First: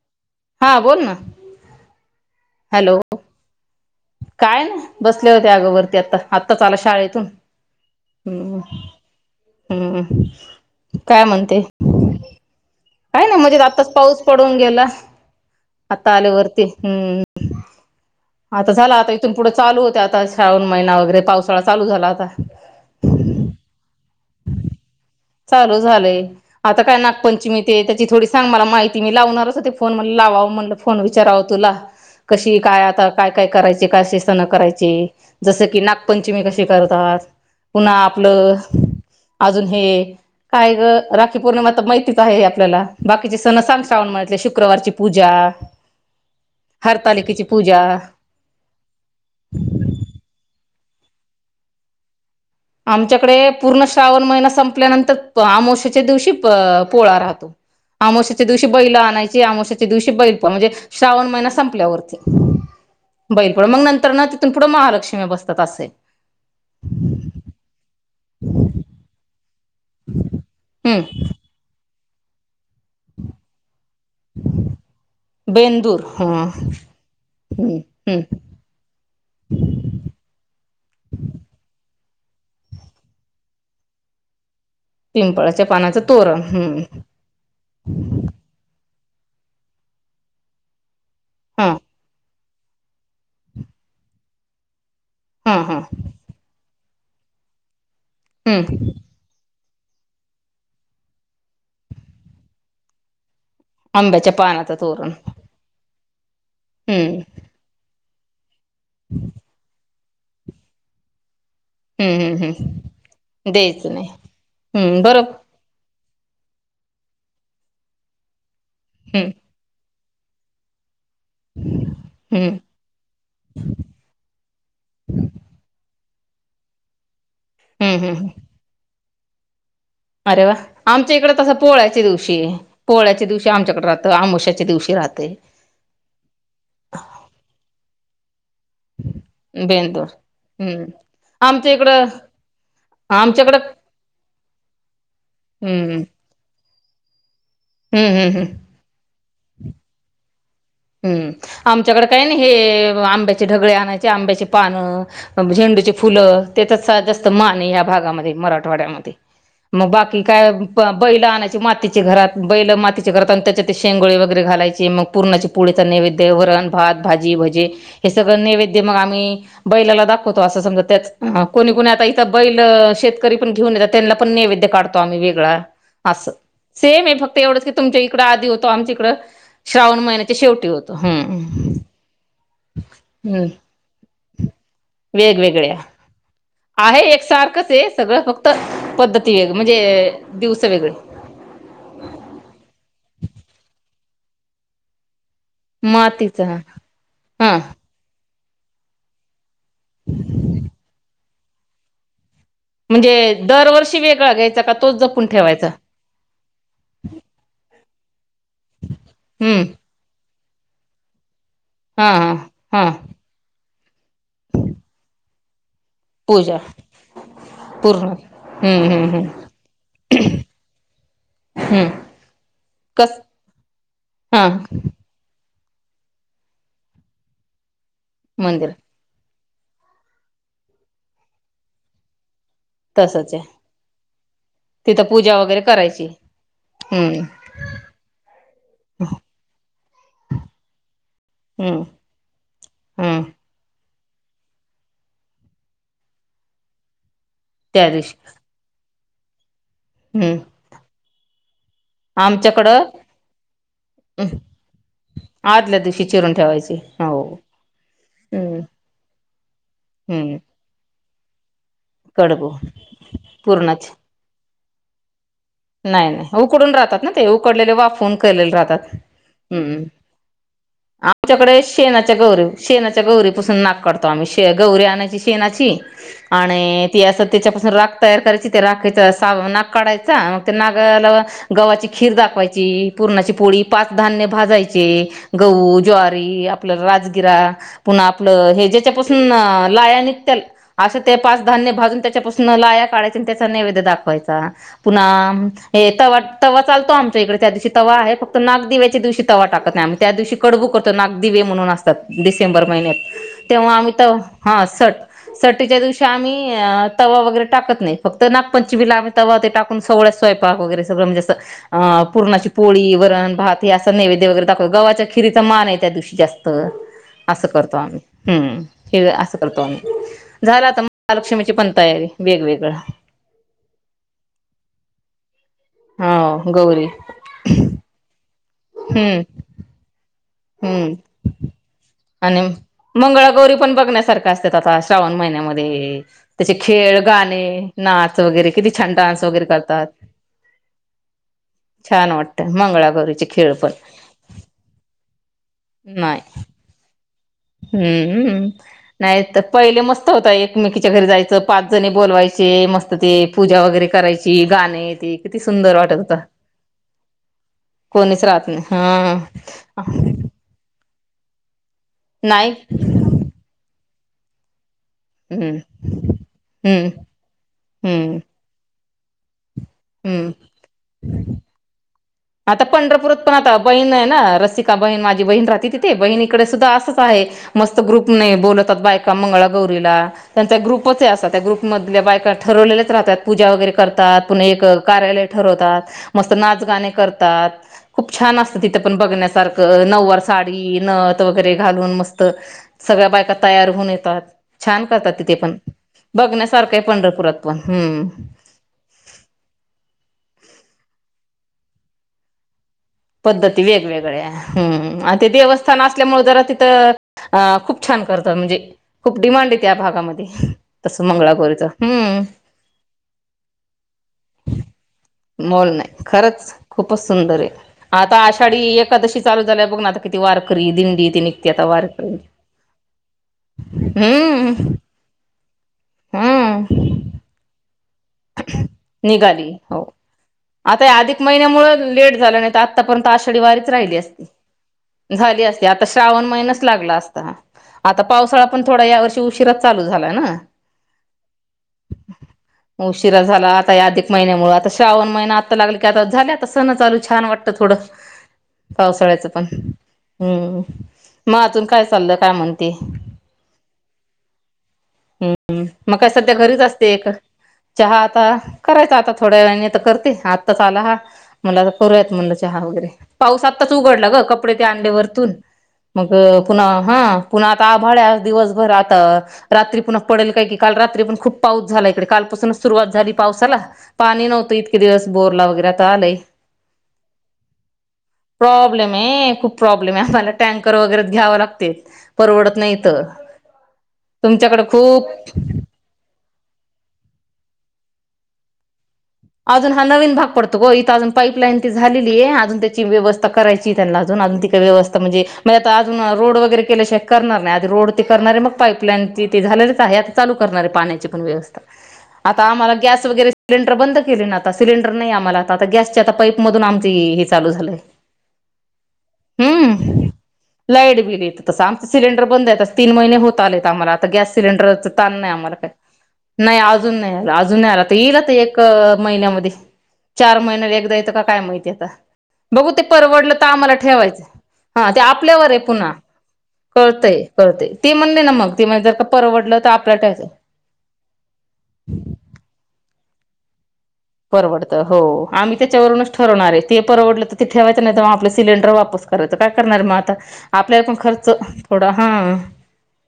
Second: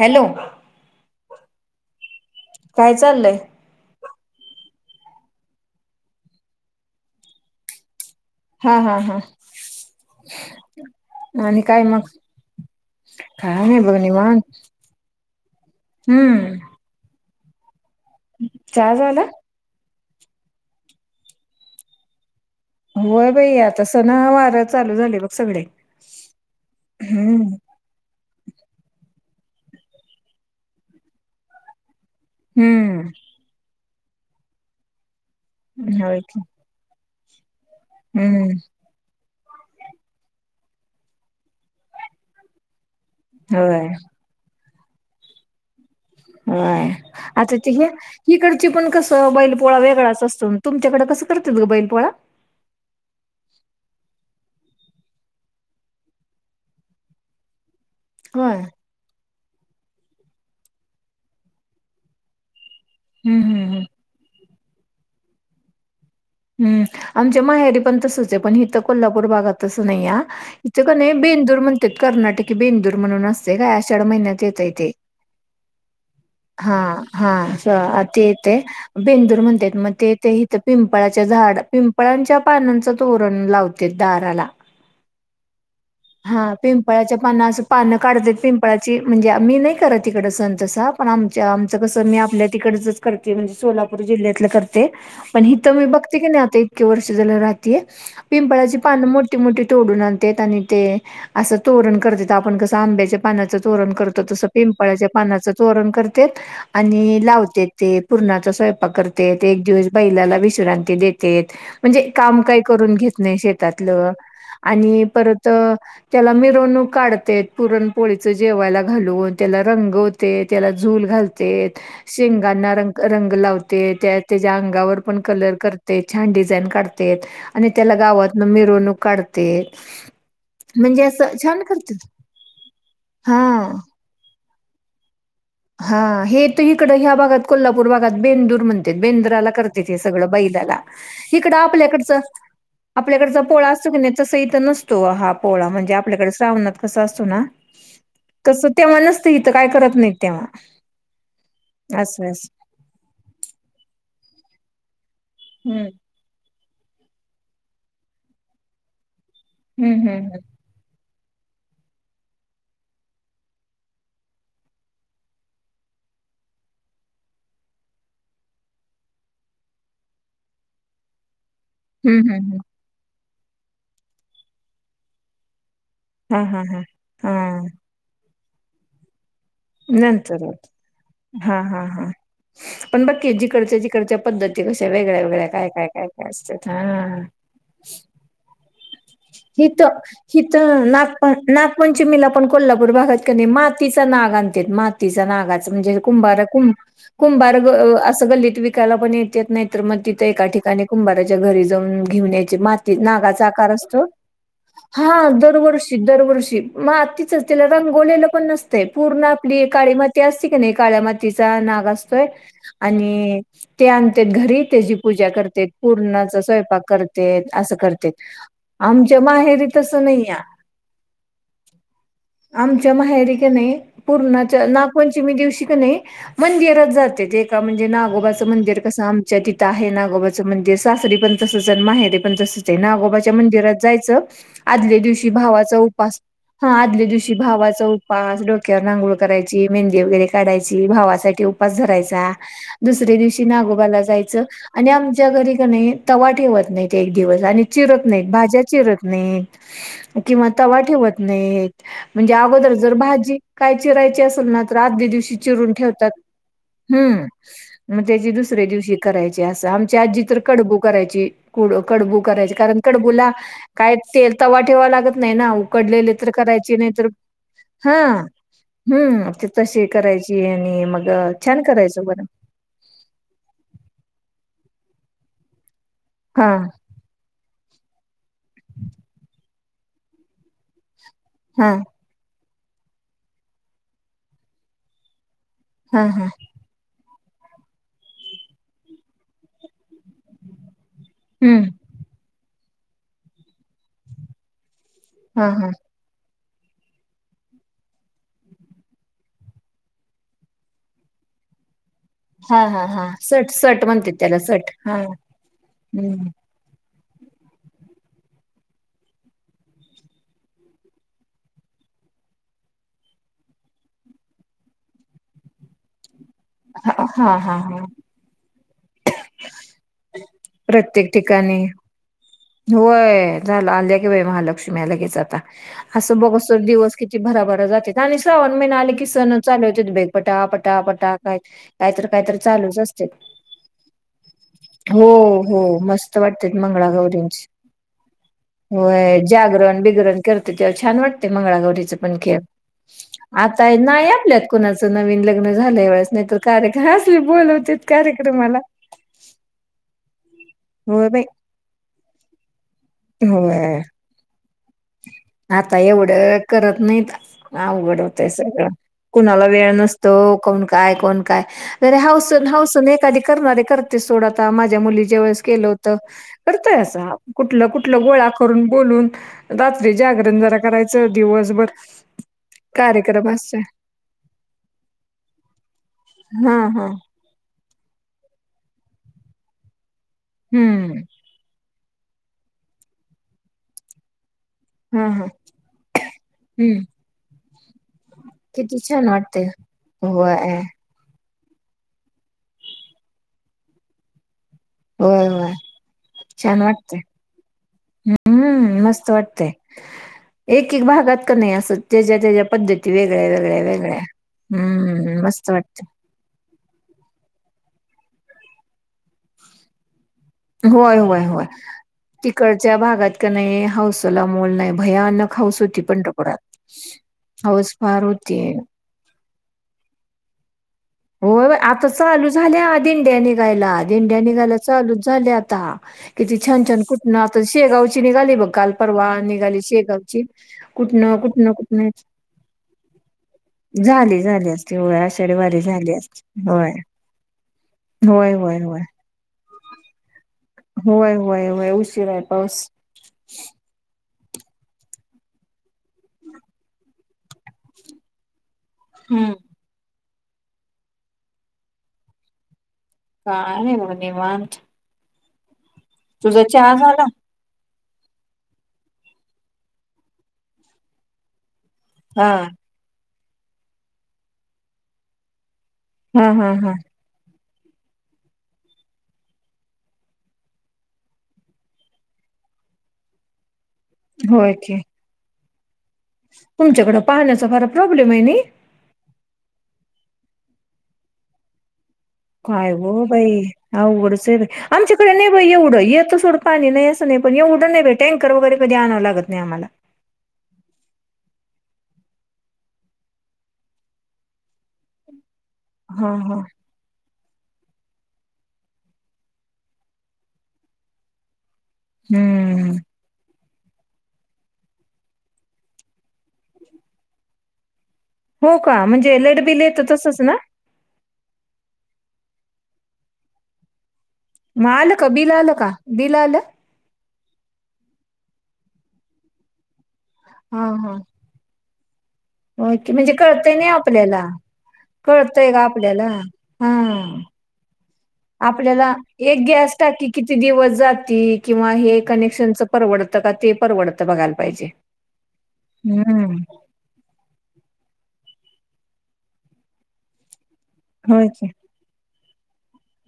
Hello. हां बोल ना. काय हॅलो चाललंय. काय ना बसले होते अगोवररती आता आत्ताच आला शाळेतून हम्म हा हा हा हम्म काय म्हणते. आणि काय मग काय नाही म्हणजे आताच पाऊस पडून गेला. आता आले हम्म वरती हम्म आता झाला आता इथून पुढं चालू होतय आता श्रावण महिना वगैरे पावसाळा चालू झाला आता. होय बाई आता सणा वार चालू झाली बघ‌. चालू झालंय आता काय नागपंचमी ते त्याची थोडी सांग मला माहिती मी लावणारच होते फोन म लावावं म्हणलं फोन विचारावं तुला. कशी काय आता हम्म काय काय करायचे कसेे सणं करायचे जसं की होय की नागपंचमी कशी करतात पुन्हा हम्म आपलं अजून हे काय ग राखी पौर्णिमा तर माहितीच आहे आपल्याला. बाकीचे सण सांग होय श्रावण मदले शुक्रवारची पूजा होय हरतालिकेची आता ते हे पूजा. इकडची पण कसं बैल पोळा वेगळाच असतो तुमच्याकडं कसं करतील ग बैल पोळा. आमच्याकडे पूर्ण श्रावण महिना संपल्यानंतर आमोशच्या दिवशी पोळा राहतो. आमोशच्या होय दिवशी बैला आणायची आमोशाच्या दिवशी बैल म्हणजे श्रावण महिन संपल्यावरत हम्म बैल हम्म हम्म मग ना तिथून पुढं महालक्ष्मी बसतात असयं. हम् आमच्या माहेरी पण तसंच आहे पण हिथ कोल्हापूर भागात तस नाही इथक हम्म बेंदूर म्हणतं ते कर्नाटकी बेंदूर म्हणून असतंय ते काय आषाढज्ञ महिन्यात येतय ते हा हा स हम्म हम्म ते ते बेंदूर म्हणतात मग ते ते इथ पिंप पिंपळाच्या झाड पिंपळांच्या पानांचं तोरण लावतेत दाराला. पिंपळाच्या पानाचं तोरण हा हम्म पिंपळाच्या. मण असं पानं काढत पिंपळाची म्हणजे मी नाही करत तिकडं संण तसा पण आम हा आमचं कसं मी आपल्या तिकडच करते म्हणजे सोलापूर जिल्ह्यातलं करते हा तर हा मी बघते की नाही आता इतके वर्ष झालं राहतेय पिंपळाची हम्म पानं मो मो मोठे तोडून आण आणि ते असं तोरण करत आपण कसं आंब्याचे पानाचं तोरण करतो आंब्याच्या तसं पानाचं पिंपळाच्या तोरण पानाचं तोरण करत हम्म आणि लावतेत. ते पूर्णाचा स्वयंपाक करते एक दिवस बैलाला विश्रांती देतेत म्हणजे हम्म काम हम्म काय करून हम्म घेत नाही द्यायचं नाही शेतातलं हम्म आणि बरोबर परत तर त्याला मिरवणूक काढतेत पुरणपोळीच जेवायला हम्म घालून त्याला रंगव तेच त्याला दुर घालतेत हम्म शींगना रंग रंग लावतेत त्या त्याच्या अंगावर पण कलर करतेत छान डिझाईन काढतेत आणि त्याला हम्म हम्म गावातन मिरवणूक काढतेत. अरे वा म्हणजे आमच्या इकडे असं तसं छान पोळ्याच्या करतेत दिवशी पोळ्याच्या दिवशी हा आमच्याकडे राहतंय आमोशाच्या दिवशी राहतय. हा हे तर इकड ह्या भागात कोल्हापूर भागात बेंदूर म्हणत्यात बेंद्रराला करतात. बेंदूर सगळं बैलाला हम्म इकड आमच्या इकडं आपल्याकडच आपल्याकडच आमच्याकडं पोळा असतो की नाही. तसं इथं नसतो हा पोळा म्हणजे हम्म आपल्याकडे श्रावणात कस असतो ना. हम् हम् हम. तसं तेव्हा नसतं इथं काय करत नाही तेव्हा हम्म आमच्याकडे काही असं ना असं. हे आंब्याचे ढगळे आणायचे आंब्याची पानं हं, झेंडूचे फुलं तेचाच जास्त मान आहे या भागामध्ये मराठवाड्यामध्ये. मग हं, बाकी हं, हं. काय? बैल आणायची मातीचे घरात बैल मातीच्या घरात आणि त्याच्यात शेंगोळे वगैरे घालायचे मग पूर्णाची पुळीच नैवेद्य, वरण, भात, भाजी, भजे. हे सगळं नैवेद्य मग आम्ही बैलाला दाखवतो असं समजा त्याच अ कोणी कोणी आता हं, इथं हं, बैल हं. शेतकरी पण घेऊन येतात त्यांना पण नैवेद्य काढतो आम्ही वेगळा. असं हां, हां, हां. सेम आहे फक्त एवढंच हां, की तुमच्या इकड आधी होतो आमच्या इकडं श्रावण महिन्यात नंतर शेवटी होत हां, हम. हां, हां. पण बकी जिकडच्या जिकडच्या पद्धती कश्या वेगळ्या वेगळ्या काय वेगवेगळ्या काय काय काय असत. आहे एकसारखंच आहे सगळं फक्त पद्धती वेगळे म्हणजे दिवस वेगळे प नागपंचमीला पण कोल्हापूर भागात क नाही मातीचा नाग आणते मातीचा नाग म्हे मातीचा कुंारु हा कुंभार अस गल्लीत विकायला पण येत नाही. म्र मग तिथं एका ठिकाणी कुंभाराच्या घरी जाऊन घेऊण्याचे माती नागाचा आकार असतो. वेगळगयच हा दरवर्षी दरवर्षी मग आत् तिचच त्यािला रंगोलेलं पण नसतं पूर्ण हम्म आपली काळी माती ऐतिहासिक नाही काळ्या मातीचा नाग हा असतोय हा हा आणि ते आणत घरी त्याची पूजा करते. पूर्णाचा पूजा स्वयंपाक करत असं करत पूर्ण हम्म हम्म आमच्या हम्म माहेरी तसं नाही आहे. हम्म आमच्या कस माहेरीिक नाही हा पूर्णाच्या नागपंचमी दिवशी की नाय मंदिरात जाते ते म्हणजे नागोबाचं मंदिर कस तिथं आहे नागोबाचं मंदिर सासरी पण तस जन् आहे ते पण तसच आहे नागोबा तसच आहे मंदिरात जायच आद तिथं दिवशी पूजा वगैरे भावाचा करायची उपास हा आदल्या हम्म दिवशी भावाचा पाच डोक्यावर नांगूळ करायची मेहंदी वगैरे काढायची भावासाठी उपास हम्म धरायचा. दुसऱे हम्म दिवशी नागोबाला जायचं आणि आमच्या घरी का नाही तवा ठेवत नाही एक दिवस आणि त्या चिरत दिवशी नाही भाज्या चिरत नाही. हम्म किंवा तवा ठेवत नाही म्हणजे अगोदर आमच्याकडं जर भाजी काय चिराहायची हम्म, असेल ना तर आग दिवशी चरून आदल्या दिवशी ठेवतात चिरून ठेवायची हो मग त्या हम्म दुसऱ्या दिवशी करायची अस आम आजी हम्म तर कडबू करायची. कुड कडबू करायचे कारण कडबूला पूर्णाचे काय तेल तवा ठेवा लागत नाही ना. नाही कडलेले तर नाही उकडून करायचे नाही राहतात तर ना ते उकडलेले हा वाफवून केलेले राहतात हम्म ते तशी करायची. आणि मग आमच्याकडे छान करायचं शेणाच्या बरं. गौरी शेणाच्या गौरीपासून नाक काढतो आम्ही शे गौरी आणायची शेणाची हा आणि ती असं त्याच्यापासून राख तयार करायची त्या राखाचा सा नाक काढायचा मग ते नागला हा गव्हाची खीर दाखवायची पूर्णाची पोळी पाच धान्य भाजायचे गहू हा हा ज्वारी आपलं राजगिरा पुन्हा आपलं हे ज्याच्यापासून लायानत त्या असं ते पाच हम्म धान्य भाजून त्याच्यापासून लाया काढय आणि त्याचा नैवेद्य दाखवायचा. पुन्हा हा हा तवा तवा चालतो आमच्या इकडे त्या दिवशी तवा आहे. फक्त नाग दिव्याच्या दिवशी तवा टाकत नाही आम त्या दिवशी कडबू करतो नाग दिवे म्हणून असतो. हा डिसेंबर हा हा महिन्यात सट तेव्हा सट आम्ही म्हणते त्याला सट हा हम्म [unintelligible] तवा वगैरे टाकत नाही. फक्त नागपंचमीलाआम्ही तवा ते टाकून स- स्वयपाक वगैर सगळं म्हणजे असं- आ. पुरणाची पोळी, वरण, भात हे असं नैवेद्य वगैरे दाखवतो. गव्हाच्या खिरीचा मान आहे त्या दिवशी जास्त. हा हा अस हा करतो हा आम्ही. हं. असं करतो आम्ही. झाल आता म प्रत्येक महालक्ष्मीची ठिकाणी पण तयारी. वेगवेगळं- होय झालं आल्या कि बाई महालक्ष्म्या लगेच आता. असं हो बघा गौरी दिवस किती भराभरा जात्यात. श्रावण महिना आला की हम्म सण चालू होतात बाई. पटा पटा हम्म पटा काय काहीत काहीतरी चालूच असत्यात. गौरी पण बघण्यासारखं अस- आता श्रावण हो महिन्यामध्ये, मस्त वाटतेत त्याचे खेळ गाणे नाच वगैरे- किती छान व्हय. डान्स वगैरे जागरण करतात बिगरण करते तेव्हा छान वाटते मंगळागौरीच छान पण खेळ. वाटतं मंगळागौरीचे खेळ आता पण आहे नाही आपल्यात. कुणाचं नवीन लग्न झाल्या वेळेस नाही तर कार्यक्रम असच बोलवतेत कार्यक्रमाला. नाहीत पहिले मस्त होत. एकमेकीच्या घरी होय बाई जायचं पाच जणी बोलवायचे मस्त- तर ते पूजा होय वगैरे करायची. गाणे- ते किती सुंदर आता वाटत होता एवढं करत नाहीत. अवघड कोणीच होतय राहत नाही सगळं. हा कुणाला वेळ नसत- तो कोण? काय? कोण काय? बर हौस नाही हौसेन एखादी करणारी करते. सोड आता माझ्या मुली- वेळेस हम्म केल होत. करतय हम्म अस कुठलं कुठल हम्म गोळा करून बोलून- रात्री हम्म जागरण जरा करायचं. दिवसभर- आता पंढरपूरात कार्यक्रम पण आता असतोय बहीण आहे ना? रसिका बहीण माझी बहीण राहते. तिथे बहीणीकडे हा सुद्धा हा असंच आहे. मस्त ग्रुपने बोलवतात बायका मंगळागौरीला. त्यांचा हम्म ग्रुपच आहे असा. त्या ग्रुपमधल्या बायका ठरवलेल्याच राहतात. पूजा वगैरे करतात. पुन्हा एक- हा हा कार्यालय ठरवतात. मस्त नाच हम्म गाणे कर- -तात. खूप छान असत तिथ किती पण छान वाटतय बघण्यासारख नउवार होय साडी, नथ - वगैरे घालून मस्त सगळ्या बायका तयार होऊन येतात. छान करतात होय तिथे होय पण. छान बघण्यासारखं आहे वाटतय. पंढरपुरात पण हम्म हम्म. मस्त वाटतय. एक एक भागात का नाही असं ज्याच्या त्याच्या पद्धती- वेगळ्या वेगळ्या पद्धती वेगळ्या वेगवेगळ्या. हं. हम्म आता मस्त वाटत देवस्थान अस- ल्यामुळे जरा तिथं, आं खूप छान करता म्हणजे खूप डिमांडये त्या भागामध्ये. व्हय. तसं व्हय. व्हय मंगळागौरीच हम्म तिकडच्या भागात का नाही हौसेला मोल नाही. भयानक हाऊस मोल होती नाही पंढरपुरात. खरंच खूपच सुंदर आहे. हौस फार आता होती आषाढी एकादशी चालू झाल्यावर बघ ना आता किती वारकरी दिंडी- ती निघते होय. आता वारकरी चालू झाल्या दिंड्या निघायला. दिंड्या हम्म निघायला चालूच झाल्या आता. किती छान छान हम्म कुठन आता शेगाव- निघाली हो. शेगावची आता या कुठनं अधिक कुठनं महिन्यामुळ कुठनं लेट झालं नाही त आ- -तापर्यंत आषाढी वारीच राहिली झाली असती. झाली असती होय आषाढी झाली वारी असती आता. असती श्रावण महिनाच होय लागला असता. आता होय पावसाळा होय पण होय थोडा या वर्षी उशिराच चालू झालाय ना? होय. होय. होय. उशिराय पाऊस. उशिरा झाला आता या अधिक महिन्यामुळे. आता श्रावण महिना आत्ता लागल की आता झाले आता सण चालू छान वाटतं थोडं. पावसाळ्याच हम्म पण. हम्म. मग अजून काय चाललं? काय म्हणते? काय नाही म निवांत. हम्. मग काय सध्या तुझा घरीच चहा असते? झाला एक- चहा आता करायचा आता थोड्या वेळाने. आता करते आत्ताच आला हा. मला आता करूयात हा. म्हणलं चहा वगैरे पाऊस आत्ताच उघडला ग कपडे त्या आणले वरतून मग पुन्हा हा पुन्हा आता आभाळ दिवसभर आता रात्री पुन्हा पडेल काय की काल रात्री पण खूप पाऊस झाला इकडे कालपासून सुरुवात झाली पावसाला पाणी होय नव्हतं की इतके दिवस बोरला वगैरे तर आलंय. तुमच्याकडं पाण्याचा फार प्रॉब्लेम आहे नाही. प्रॉब्लेम आहे खूप प्रॉब्लेम आहे आपल्याला टँकर वगैरेच घ्यावं लागते. परवडत काय नाही इथं हो बाई अवघडच आहे बाई तुमच्याकडे खूप आमच्याकडे नाही बाई एवढं येत सोडं पाणी नाही असं नाही पण एवढं नाहीे टँकर वगैरे कधी आणावं लागतं. अजून हा नवीन भाग पडतो. ग इथं अजून पाईपलाईन ती झालेली आहे अजून त्याची व्यवस्था करायची त्यांना अजून अजून ती व्यवस्था म्हणजे मग आता अजून हा रोड हा वगैरे केल्याशाय करणार नाही आधी रोड ते करणार आहे मग पाईपलाईन त ते झालेलेच आहे आता चालू करणार आहे पाण्याची पण व्यवस्था आता हम्म आम्हाला गॅस वगैरे सिलेंडर बंद केले ना आता सिलेंडर नाही आम्हाला आता गॅसच्या आता पाईपमधून आमचं हे चालू झालंय. हो का म्हणजे लाईटबिल येतं हम्म तसंच ना लाईट बिल येत तसं आमचे सिलेंडर बंद आहे आहेत तस तीन महिने होत आलेत आम्हाला आता गॅस मग सिलेंडर आलं का ताण बिल नाही आलं आम्हाला का काही बिल आलं नाही अजून नाही आ अजून नाही आला तर येईल तर एक महिन्यामध्ये चार हा महिन्या एकदा हा. येता का काय माहितीय आता बघू ते ओके म्हणजे परवडलं तर कळतंय नाही आम्हाला ठेवायचं. आपल्याला हा ते आपल्यावर कळतंय आहे का पुन्हा आपल्याला हा. कळतंय कळतंय ते म्हणले ना मग ते म्हण आपल्याला जर का एक परवडलं तर गॅस आपल्याला टाकी किती ठेवायचं दिवस जातील किंवा हे कनेक्शनच परवडतं का ते? परवडत बघा परवडतं हो आम्ही त्याच्यावरूनच ठरवणार आहे. ते परवडलं तर ते ठेवायचं नाही तर मग आपलं सिलेंडर वापस करायचं काय करणार मग आता आपल्याला पण होय खर्च की. थोड हा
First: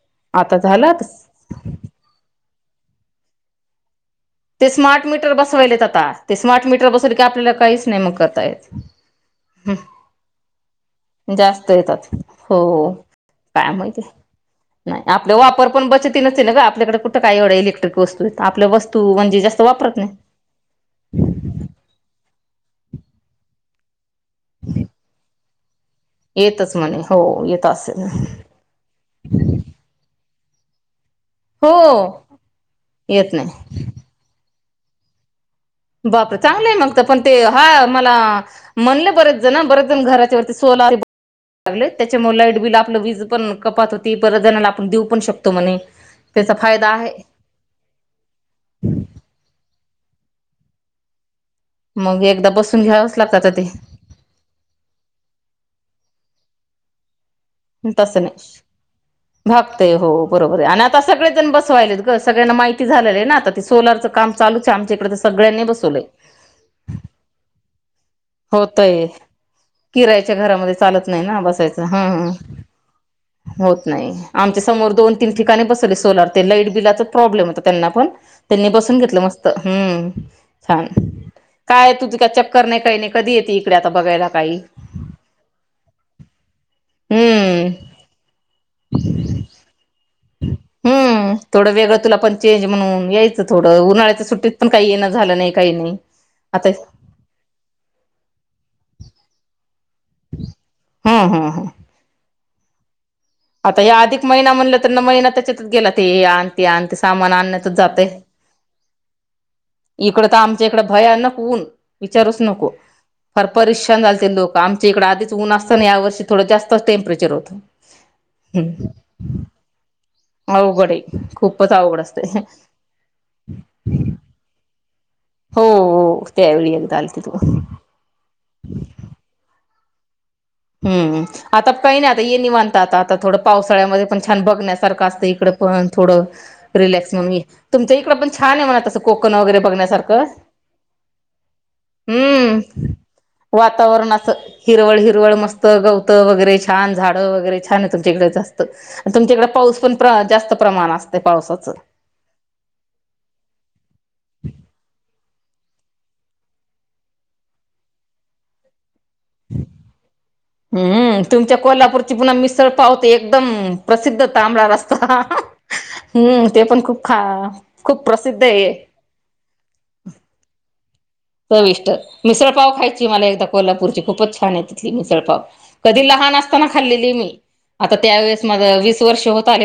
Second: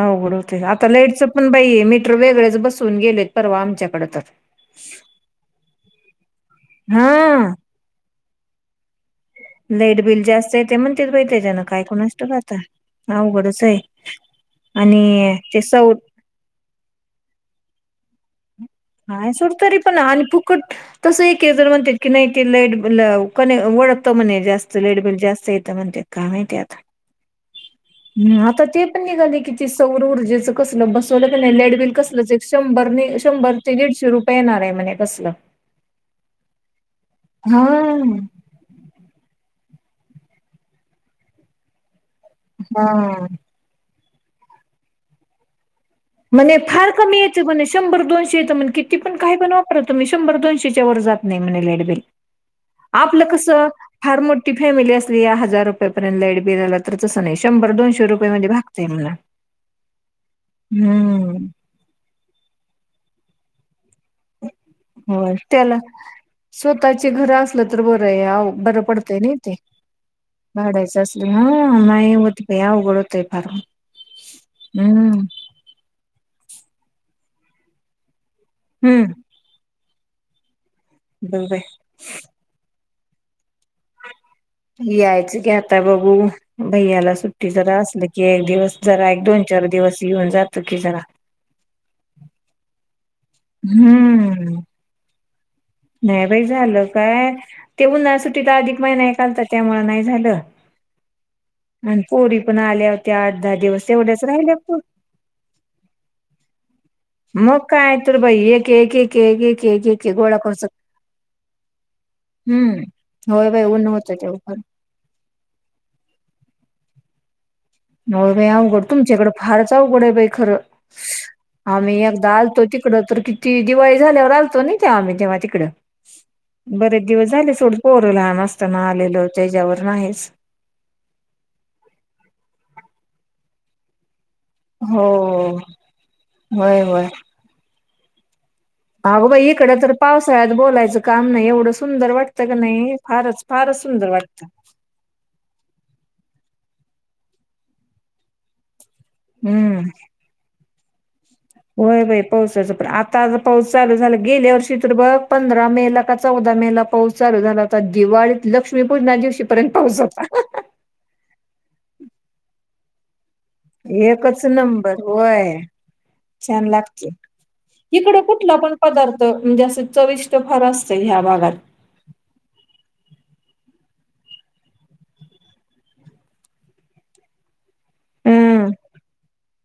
अवघड होते आता लाईटचं पण बाई आहे मीटर वेगळेच बसवून गेलेत परवा आमच्याकडे तर ते स्मार्ट मीटर बसवायलेत आता ते स्मार्ट मीटर बसवलं की हा आपल्याला काहीच नाही मग करता येत. लाईट बिल जास्त येतेय म्हणतेत बाई त्यान जास्त काय येतात कोणस ठावूक आता अवघडच हाय आपल वापर पण बचतीनच ये ना ग आपल्याकडे कुठं काय एवढं इलेक्ट्रिक वस्तू आहेत आपलं वस्त नाही सोड तरी पण आणि फुकट तस एकेक जन म्हणतेत की नाही ते लाईट बिल कणी वड म्हणे जास्त ल जास्त येत म्हण ते काम आहे ते आता येतच म्हणे हो येत असेल आता ते पण निघाली कि ती सौर ऊर्जेचं कसलं बसवलं की नाही हो लाईट बिल कसलच एक शंभर येत शंभर नाही ते दीडशे रुपय येणार आहे म्हणे कसलं बापरे चांगले आहे मग तर पण ते हा मला म्हणले बरेच जण बरेच जण घराच्या वरती सोलर लागले त्याच्यामुळे लाईट बिल आपलं वीज हा पण कपात होती बऱ्याच जणाला आपण देऊ पण शकतो म्हणे त्याचा म्हणे फायदा फार आहे कमी म्हणे शंभर दोनशे म्हण किती पण काय पण वापरा तुम्ही शंभर दोनशेच्या वर जात नाही म्हणे लाईट बिल मग एकदा बसून घ्यावंच आपलं लागतं आता ते कसं फार मोठी फॅमिली असली या हजार रुपयापर्यंत लाईट बिल आलं तर तसं नाही शंभर दोनशे तसं रुपये मध्ये नाही भागतंय म्हणे भागतय हो बरोबर आहे आणि आता सगळेजण बस ग सगळ्यांना माहिती झाले आहे ना आता ते सोलारचं काम चालूच आहे आमच्या इकडे ते सगळ्यांनी बसवलंय. स्वतःची घरं असलं तर बरं आहे. बरं होतय पडतय ना ते. किरायच्या घरामध्ये भाड्याचं चालत असल नाही ह ना म बसायचं नाही हं होत बाई अवघड होत होत नाही. आमच्या समोर दोन तीन ठिकाणी बसवले सोलर. ते लाईट बिलाचा प्रॉब्लेम होता त्यांना पण, त्यांनी बसून हम्म घेतलं मस्त हम् छान. बरं आहे. काय तुझी काय चक्कर नाही काही नाही कधी येते इकडे आता बघायला काही? यायचं की आता बघू. भै्याला सुट्टी हम्म जरा असल की एक दिवस जरा एक दोन चार दिवस येऊन जात की जरा. हम्म थोडं वेगळं तुला पण चेंज म्हणून यायचं थोड. उ्हाळ्याच्या सु्टीत हम्म पण काही येणं झालाय. नाही बाई झालं. काय ते उन्हाळा सुट्टीत अधिक महिना एक आलता त्यामुळे नाही झालं. झालं. हम्म हम्म हम्म आणि पोरी पण आल्या होत्या. दहा आता दिवस या तेवढ्याच अधिक महिना राहिल्या म्हणलं पोरी तर ना महिना त्याच्यातच गेला ते ये आण ते आण सामान आण मग काय तर बाई! एक एक एक एक इकडं गोळ तर आमच्या करूस्तवर भयानक ऊन विचारुच नको. हम्म फार होय बाई ऊन परेशान होतं झालते तेव्हा फार लोक आम इकड आधीच ऊन असताना या वर्षी थोडं जास्तच टेंपरेचर होतं. म बाई अवघड हम्म तुमच्या इकड फारच अवघड आहे बाई खरं अवघड आहे खूपच आम्ही अवघड एकदा असतय. आलतो ड तर किती दिवाळी झाल्यावर आलतो ना तेव आम्ही तेव्हा तिकड. हो हो त्यावेळी एकदा बरेच आलती दिवस तू झाले सोड पोरं लहान असताना आलेल त्याच्यावर नाहीच. हम्. आता काही नाही आता ये निवांत आता आता थोडं पावसाळ्यामध्ये छान बघण्यासारखं हो असतं इकडं पण थोडं होय रिलॅक्स म्हणून ये. तुझ्याइकडे पण छान आहे तसं अग कोकण बाई! वगैरे इकडं तर बघण्यासारखं पावसाळ्यात बोलायचं काम नाही एवढं सुंदर वाटत का हम्म नाही फारच. फारच सुंदर वातावरण असं वाटतं. हिरवळ हिरवळ मस्त गवतं वगैरे छान झाडं वगैरे छान आहे तुमच्या इकडे जास्त तुमच्याकडे पाऊस हम्म पण जास्त प्रमाणात होय बाई. पावसाच प आता आ पाऊस चालू झाला गेल्या वर्षी तर बघ पंधरा मे ला का चौदा मे ला पाऊस चालू झाला आता दिवाळीत लक्ष्मीपूजना दिवशी पर्यंत पाऊस होता. हम्म. तुमच्या कोल्हापूरची पण मिस्सळ पाव तर एकदम प्रसिद्ध एकच तांबडा नंबर रस्सा. होय हम्म. ते छान पण खूप लागते. ख खूप इकडे प्रसिद्ध कुठला आहे. पण पदार्थ म्हणजे असं चविष्ट फार असत ह्या भागात. चविष्ट. मिसळपाव खायची मला एकदा कोल्हापूरची खूपच छान आहे तिथली मिसळपाव. कधी लहान असताना खाल्लेली मी. आता त्यावेेळेस माझ हम्म वीस वर्ष होत आले म